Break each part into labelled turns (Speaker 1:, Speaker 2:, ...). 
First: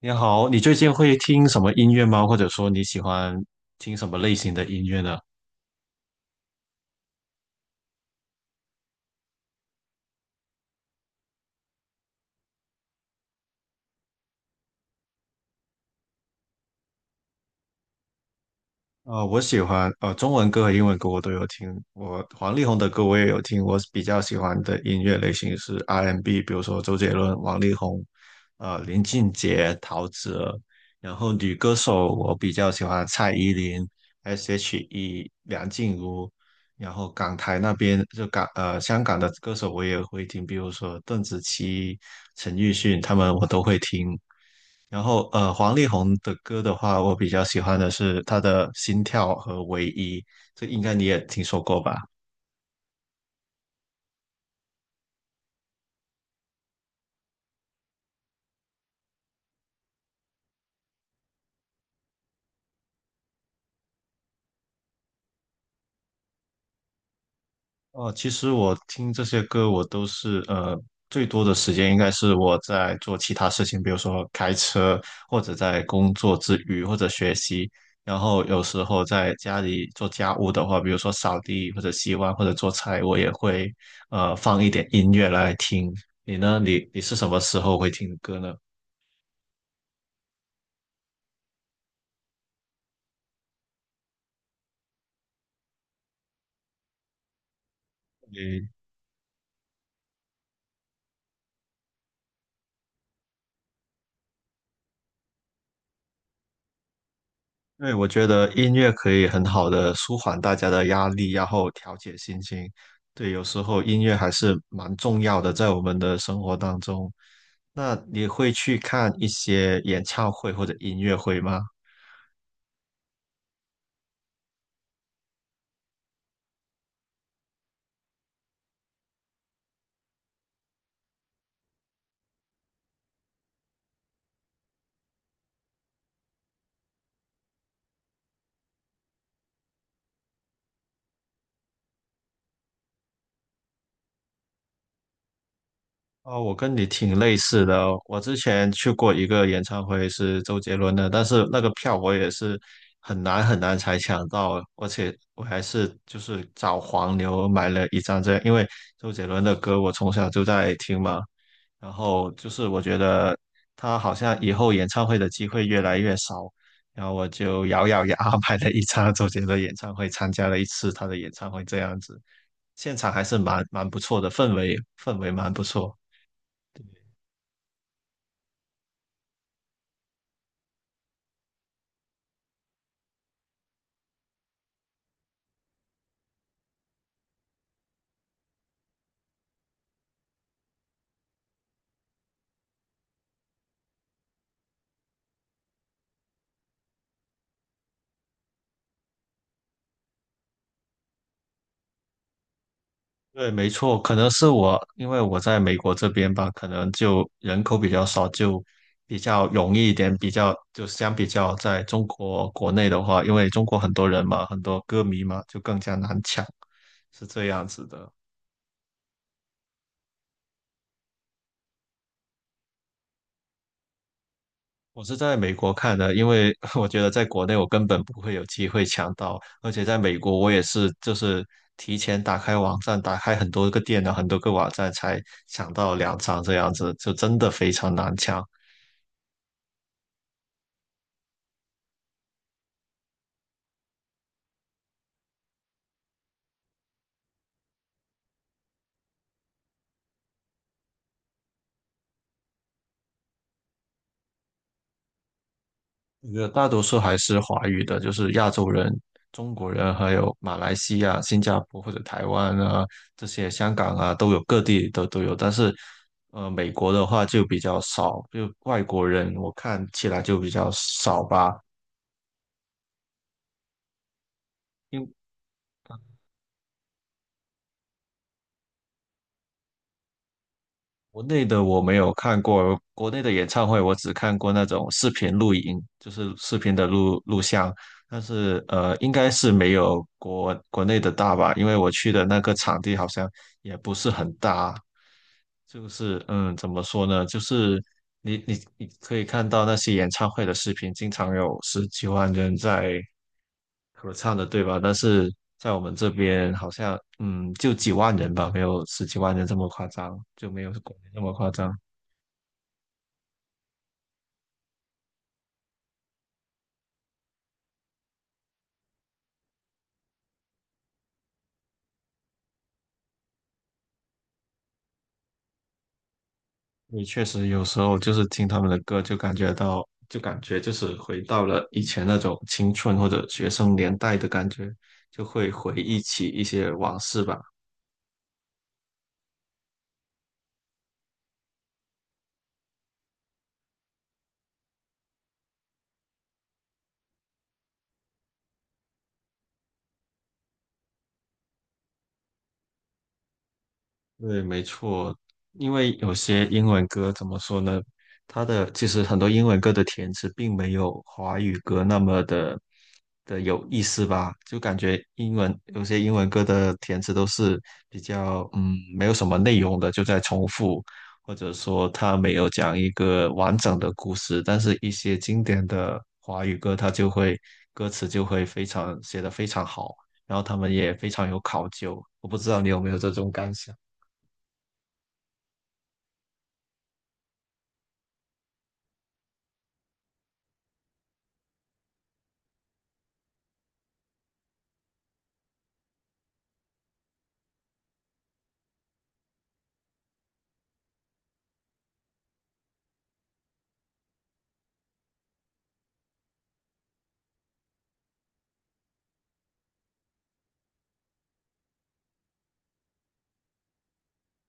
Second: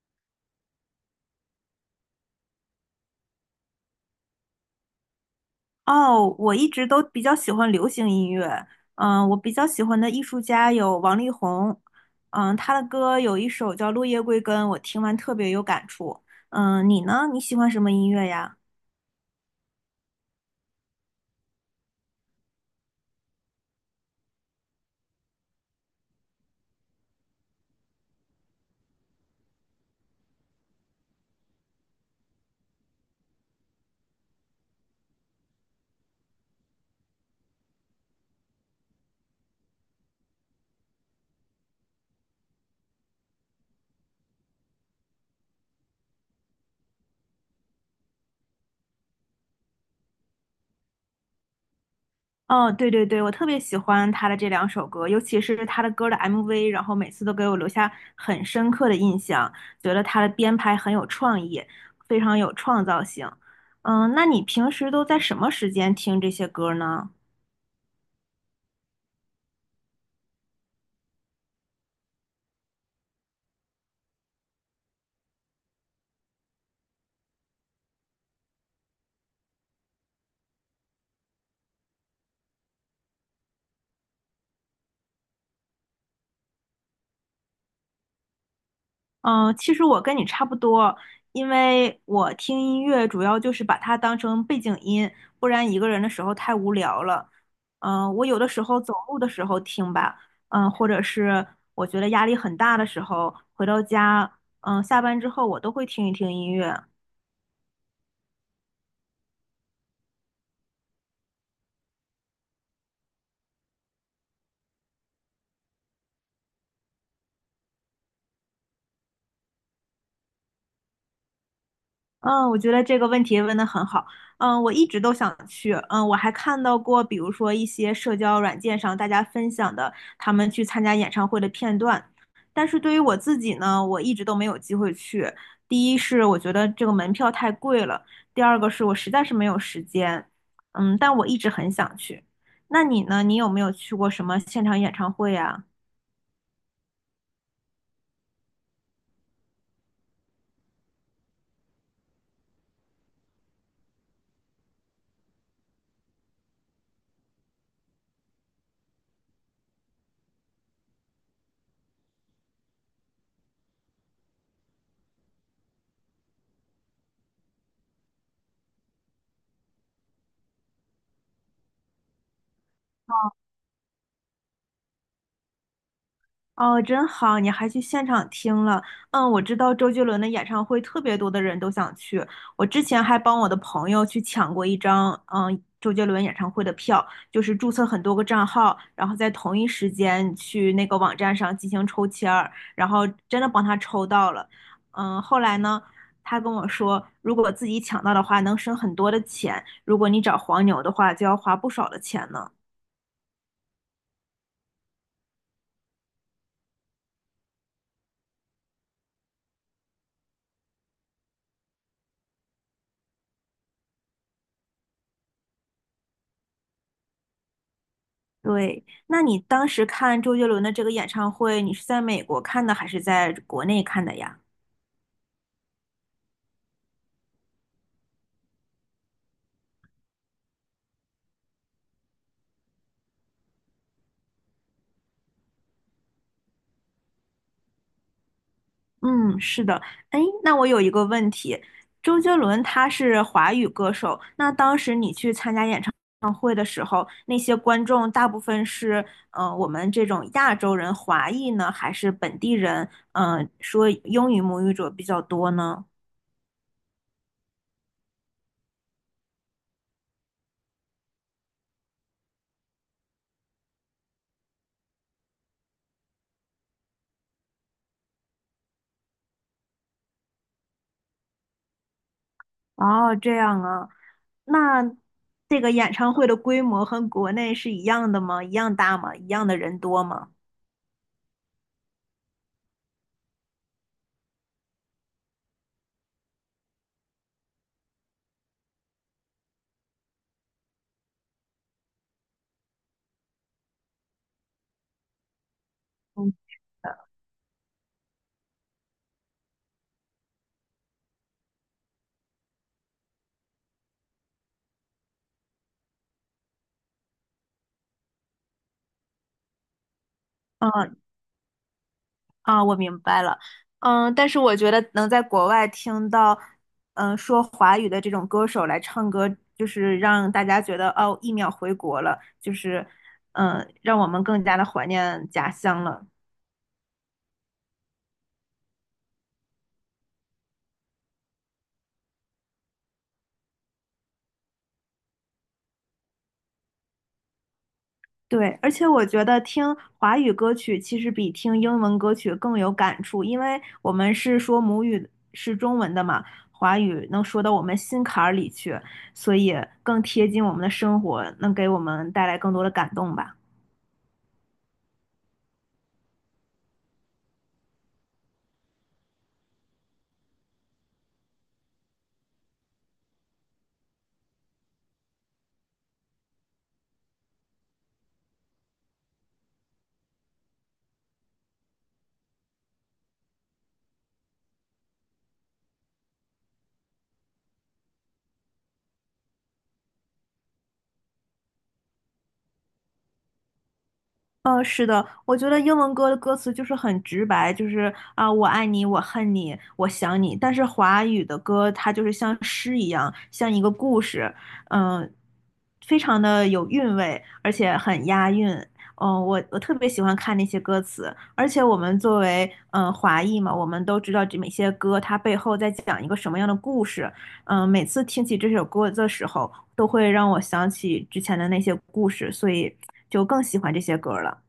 Speaker 1: 你好，你最近会听什么音乐吗？或者说你喜欢听什么类型的音乐呢？
Speaker 2: 哦，我一直都比较喜欢流行音乐。嗯，我比较喜欢的艺术家有王力宏，嗯，他的歌有一首叫《落叶归根》，我听完特别有感触。嗯，你呢？你喜欢什么音乐呀？
Speaker 1: 我喜欢中文歌和英文歌我都有听，我黄力宏的歌我也有听。我比较喜欢的音乐类型是 R&B，比如说周杰伦、王力宏、林俊杰、陶喆。然后女歌手我比较喜欢蔡依林、S.H.E、梁静茹。然后港台那边就香港的歌手我也会听，比如说邓紫棋、陈奕迅他们我都会听。然后黄丽宏的歌的话，我比较喜欢的是他的《心跳》和《唯一》，这应该你也听说过吧？
Speaker 2: 哦，对对对，我特别喜欢他的这两首歌，尤其是他的歌的 MV，然后每次都给我留下很深刻的印象，觉得他的编排很有创意，非常有创造性。嗯，那你平时都在什么时间听这些歌呢？
Speaker 1: 哦，其实我听这些歌，我都是呃，最多的时间应该是我在做其他事情，比如说开车，或者在工作之余，或者学习。然后有时候在家里做家务的话，比如说扫地或者洗碗或者做菜，我也会放一点音乐来听。你呢？你是什么时候会听歌呢？
Speaker 2: 嗯，其实我跟你差不多，因为我听音乐主要就是把它当成背景音，不然一个人的时候太无聊了。嗯，我有的时
Speaker 1: 你？
Speaker 2: 候走路的时候听吧，嗯，或者是我觉得压力很大的时候，回到家，嗯，下班之后我都会听一听音乐。
Speaker 1: 对，我觉得音乐可以很好的舒缓大家的压力，然后调节心情。对，有时候音乐还是蛮重要的，在我们的生活当中。那你会去看一些演唱会或者音乐会吗？
Speaker 2: 嗯，我觉得这个问题问得很好。嗯，我一直都想去。嗯，我还看到过，比如说一些社交软件上大家分享的他们去参加演唱会的片段。但是对于我自己呢，我一直都没有机会去。第一是我觉得这个门票太贵了，第二个是我实在是没有时间。嗯，但我一直很想去。那你呢？你有没有去过什么现场演唱会呀？
Speaker 1: 哦，我跟你挺类似的哦。我之前去过一个演唱会，是周杰伦的，但是那个票我也是很难很难才抢到，而且我还是就是找黄牛买了一张这样，因为周杰伦的歌我从小就在听嘛。然后就是我觉得他好像以后演唱会的机会越来越少，然后我就咬咬牙 买了一张周杰伦演唱会，参加了一次他的演唱会，这样子，现场还是蛮不错的，氛围蛮不错。
Speaker 2: 哦，真好，你还去现场听了。嗯，我知道周杰伦的演唱会特别多的人都想去，我之前还帮我的朋友去抢过一张，嗯，周杰伦演唱会的票，就是注册很多个账号，然后在同一时间去那个网站上进行抽签儿，然后真的帮他抽到了。嗯，后来呢，他跟我说，如果自己抢到的话，能省很多的钱；如果你找黄牛的话，就要花不少的钱呢。
Speaker 1: 对，没错，可能是我，因为我在美国这边吧，可能就人口比较少，就比较容易一点，比较就相比较在中国国内的话，因为中国很多人嘛，很多歌迷嘛，就更加难抢，是这样子的。
Speaker 2: 对，那你当时看周杰伦的这个演唱会，你是在美国看的还是在国内看的呀？
Speaker 1: 我是在美国看的，因为 我觉得在国内我根本不会有机会抢到，而且在美国我也是就是提前打开网站，打开很多个电脑，很多个网站才抢到两张这样子，就真的非常难抢。
Speaker 2: 嗯，是的。哎，那我有一个问题，周杰伦他是华语歌手，那当时你去参加演唱会的时候，那些观众大部分是我们这种亚洲人、华裔呢，还是本地人？嗯、说英语母语者比较多呢？
Speaker 1: 我觉得大多数还是华语的，就是亚洲人、中国人，还有马来西亚、新加坡或者台湾啊这些，香港啊都有，各地都有，但是。美国的话就比较少，就外国人我看起来就比较少吧。
Speaker 2: 哦，这样啊，那
Speaker 1: 因
Speaker 2: 这个演唱会的规模和国内是一样的吗？一样大吗？一样的人多吗？
Speaker 1: 国内的我没有看过，国内的演唱会我只看过那种视频录影，就是视频的录像，但是应该是没有国内的大吧，因为我去的那个场地好像也不是很大，就是
Speaker 2: 嗯，
Speaker 1: 怎么说呢，就是你可以看到那些演唱会的视频，经常有十几万人在合唱的，对吧？但是在我们这边好像，就几万人吧，没有十几万人这么夸张，就没有
Speaker 2: 啊
Speaker 1: 国内那么夸张。
Speaker 2: 啊，我明白了。嗯，但是我觉得能在国外听到，嗯，说华语的这种歌手来唱歌，就是让大家觉得哦，一秒回国了，就是，嗯，让我们更加的怀念家乡了。
Speaker 1: 你确实有时候就是听他们的歌，就感觉就是回到了以前那种青春或者学生年代的感觉，就会回忆起一些往事吧。
Speaker 2: 对，而且我觉得听华语歌曲其实比听英文歌曲更有感触，因为我们是说母语是中文的嘛，华语能说到我们心坎儿里去，所以更贴近我们的生活，能给我们带来更多的感动吧。
Speaker 1: 对，没错，因为有些英文歌怎么说呢？其实很多英文歌的填词并没有华语歌那么的有意思吧，就感觉有些英文歌的填词都是比较没有什么内容的，就在重复，或者说它没有讲一个完整的故事，但是一些经典的华语歌，它就会歌词就会非常写得非常好，然后他们也非常有考究，我不知道你有没有这种感想。
Speaker 2: 是的，我觉得英文歌的歌词就是很直白，就是啊、我爱你，我恨你，我想你。但是华语的歌，它就是像诗一样，像一个故事，嗯、非常的有韵味，而且很押韵。嗯、我特别喜欢看那些歌词，而且我们作为嗯、华裔嘛，我们都知道这每些歌它背后在讲一个什么样的故事。嗯、每次听起这首歌的时候，都会让我想起之前的那些故事，所以就更喜欢这些歌了。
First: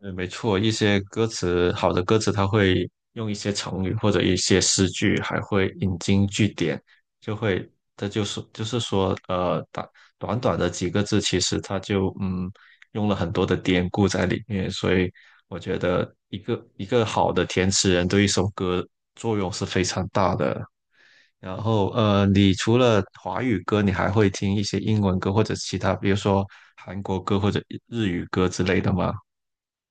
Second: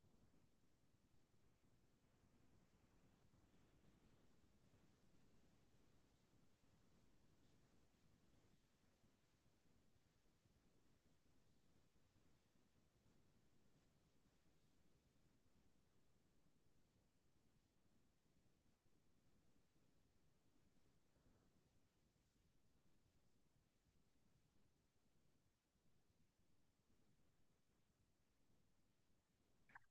Speaker 1: 嗯，没错，一些歌词好的歌词，它会用一些成语或者一些诗句，还会引经据典，就会，这就是就是说，短短的几个字，其实它就用了很多的典故在里面，所以我觉得一个好的填词人对一首歌作用是非常大的。然后，你除了华语歌，你还会听一些英文歌或者其他，比如说韩国歌或者日语歌之类的吗？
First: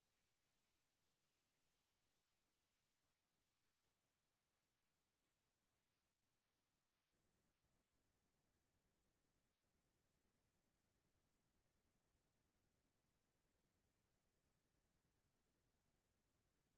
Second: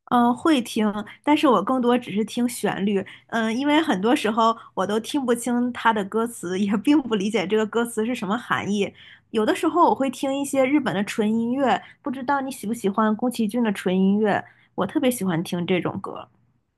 Speaker 2: 嗯，会听，但是我更多只是听旋律，嗯，因为很多时候我都听不清它的歌词，也并不理解这个歌词是什么含义。有的时候我会听一些日本的纯音乐，不知道你喜不喜欢宫崎骏的纯音乐，我特别喜欢听这种歌。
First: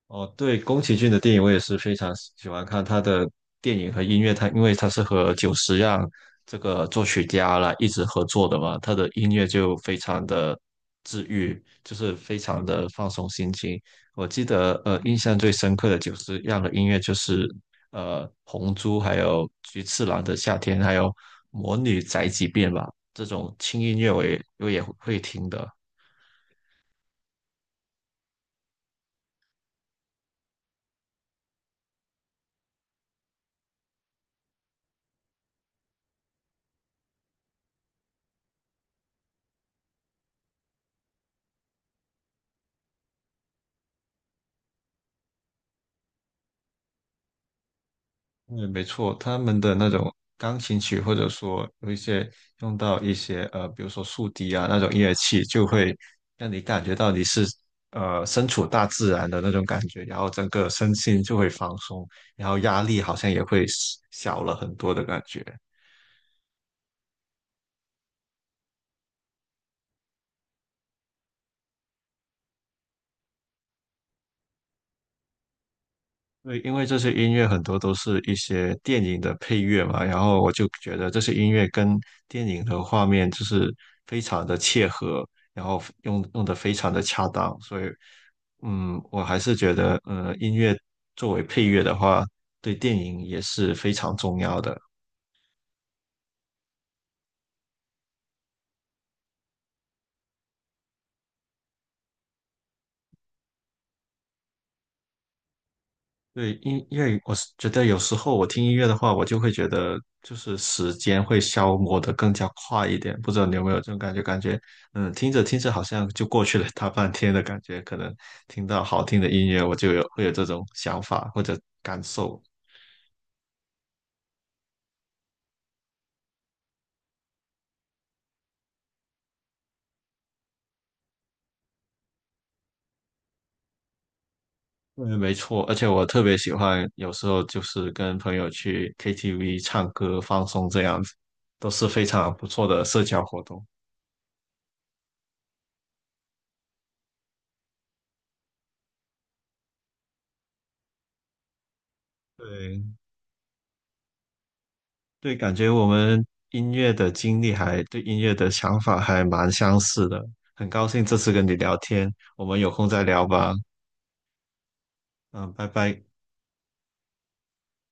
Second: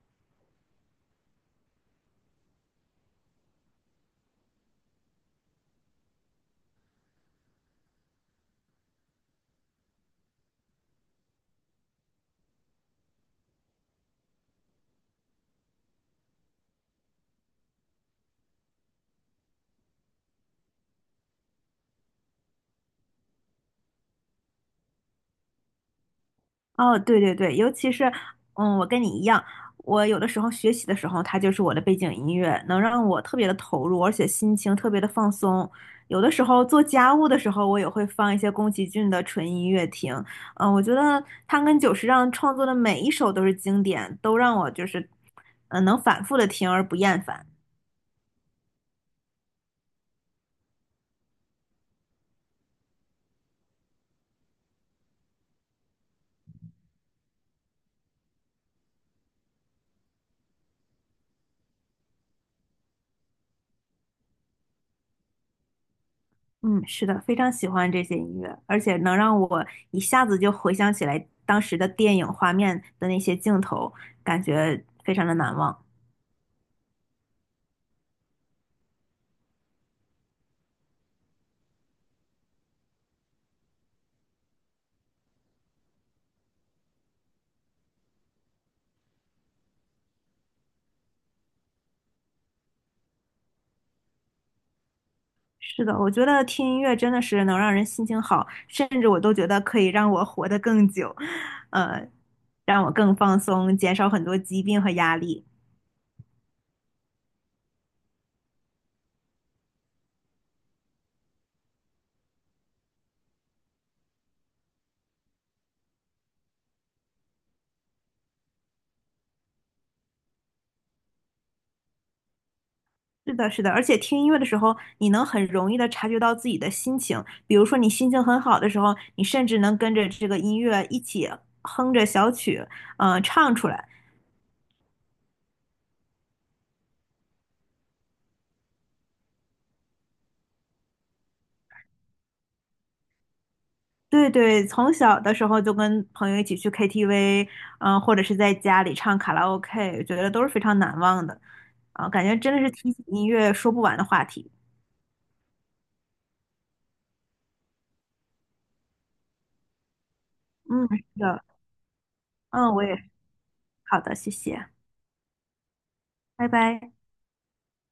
Speaker 1: 哦，对，宫崎骏的电影我也是非常喜欢看他的电影和音乐，因为他是和久石让这个作曲家啦一直合作的嘛，他的音乐就非常的治愈，就是非常的放松心情。我记得印象最深刻的久石让的音乐就是《红猪》还有《菊次郎的夏天》还有《魔女宅急便》吧，这种轻音乐我也会听的。
Speaker 2: 哦，对对对，尤其是，嗯，我跟你一样，我有的时候学习的时候，它就是我的背景音乐，能让我特别的投入，而且心情特别的放松。有的时候做家务的时候，我也会放一些宫崎骏的纯音乐听。嗯，我觉得他跟久石让创作的每一首都是经典，都让我就是，嗯，能反复的听而不厌烦。
Speaker 1: 嗯，没错，他们的那种钢琴曲，或者说有一些用到一些比如说竖笛啊那种乐器，就会让你感觉到你是身处大自然的那种感觉，然后整个身心就会放松，然后压力好像也会小了很多的感觉。
Speaker 2: 嗯，是的，非常喜欢这些音乐，而且能让我一下子就回想起来当时的电影画面的那些镜头，感觉非常的难忘。
Speaker 1: 对，因为这些音乐很多都是一些电影的配乐嘛，然后我就觉得这些音乐跟电影的画面就是非常的切合，然后用的非常的恰当，所以，我还是觉得，音乐作为配乐的话，对电影也是非常重要的。
Speaker 2: 是的，我觉得听音乐真的是能让人心情好，甚至我都觉得可以让我活得更久，呃，让我更放松，减少很多疾病和压力。
Speaker 1: 对，因为我是觉得有时候我听音乐的话，我就会觉得就是时间会消磨的更加快一点。不知道你有没有这种感觉？感觉听着听着好像就过去了大半天的感觉。可能听到好听的音乐，我就会有这种想法或者感受。
Speaker 2: 是的，是的，而且听音乐的时候，你能很容易的察觉到自己的心情。比如说，你心情很好的时候，你甚至能跟着这个音乐一起哼着小曲，嗯、唱出来。
Speaker 1: 嗯，没错。而且我特别喜欢，有时候就是跟朋友去 KTV 唱歌放松这样子，都是非常不错的社交活动。
Speaker 2: 对对，从小的时候就跟朋友一起去 KTV，嗯、或者是在家里唱卡拉 OK，觉得都是非常难忘的。啊、感觉真的是
Speaker 1: 对，
Speaker 2: 提起音乐说不完的话题。
Speaker 1: 对，感觉我们音乐的经历还对音乐的想法还蛮相似的，很
Speaker 2: 嗯，
Speaker 1: 高兴
Speaker 2: 是
Speaker 1: 这次
Speaker 2: 的，
Speaker 1: 跟你聊天，我们有
Speaker 2: 嗯，我
Speaker 1: 空
Speaker 2: 也
Speaker 1: 再
Speaker 2: 是
Speaker 1: 聊吧。
Speaker 2: 好的，谢谢，
Speaker 1: 嗯，拜拜。
Speaker 2: 拜拜。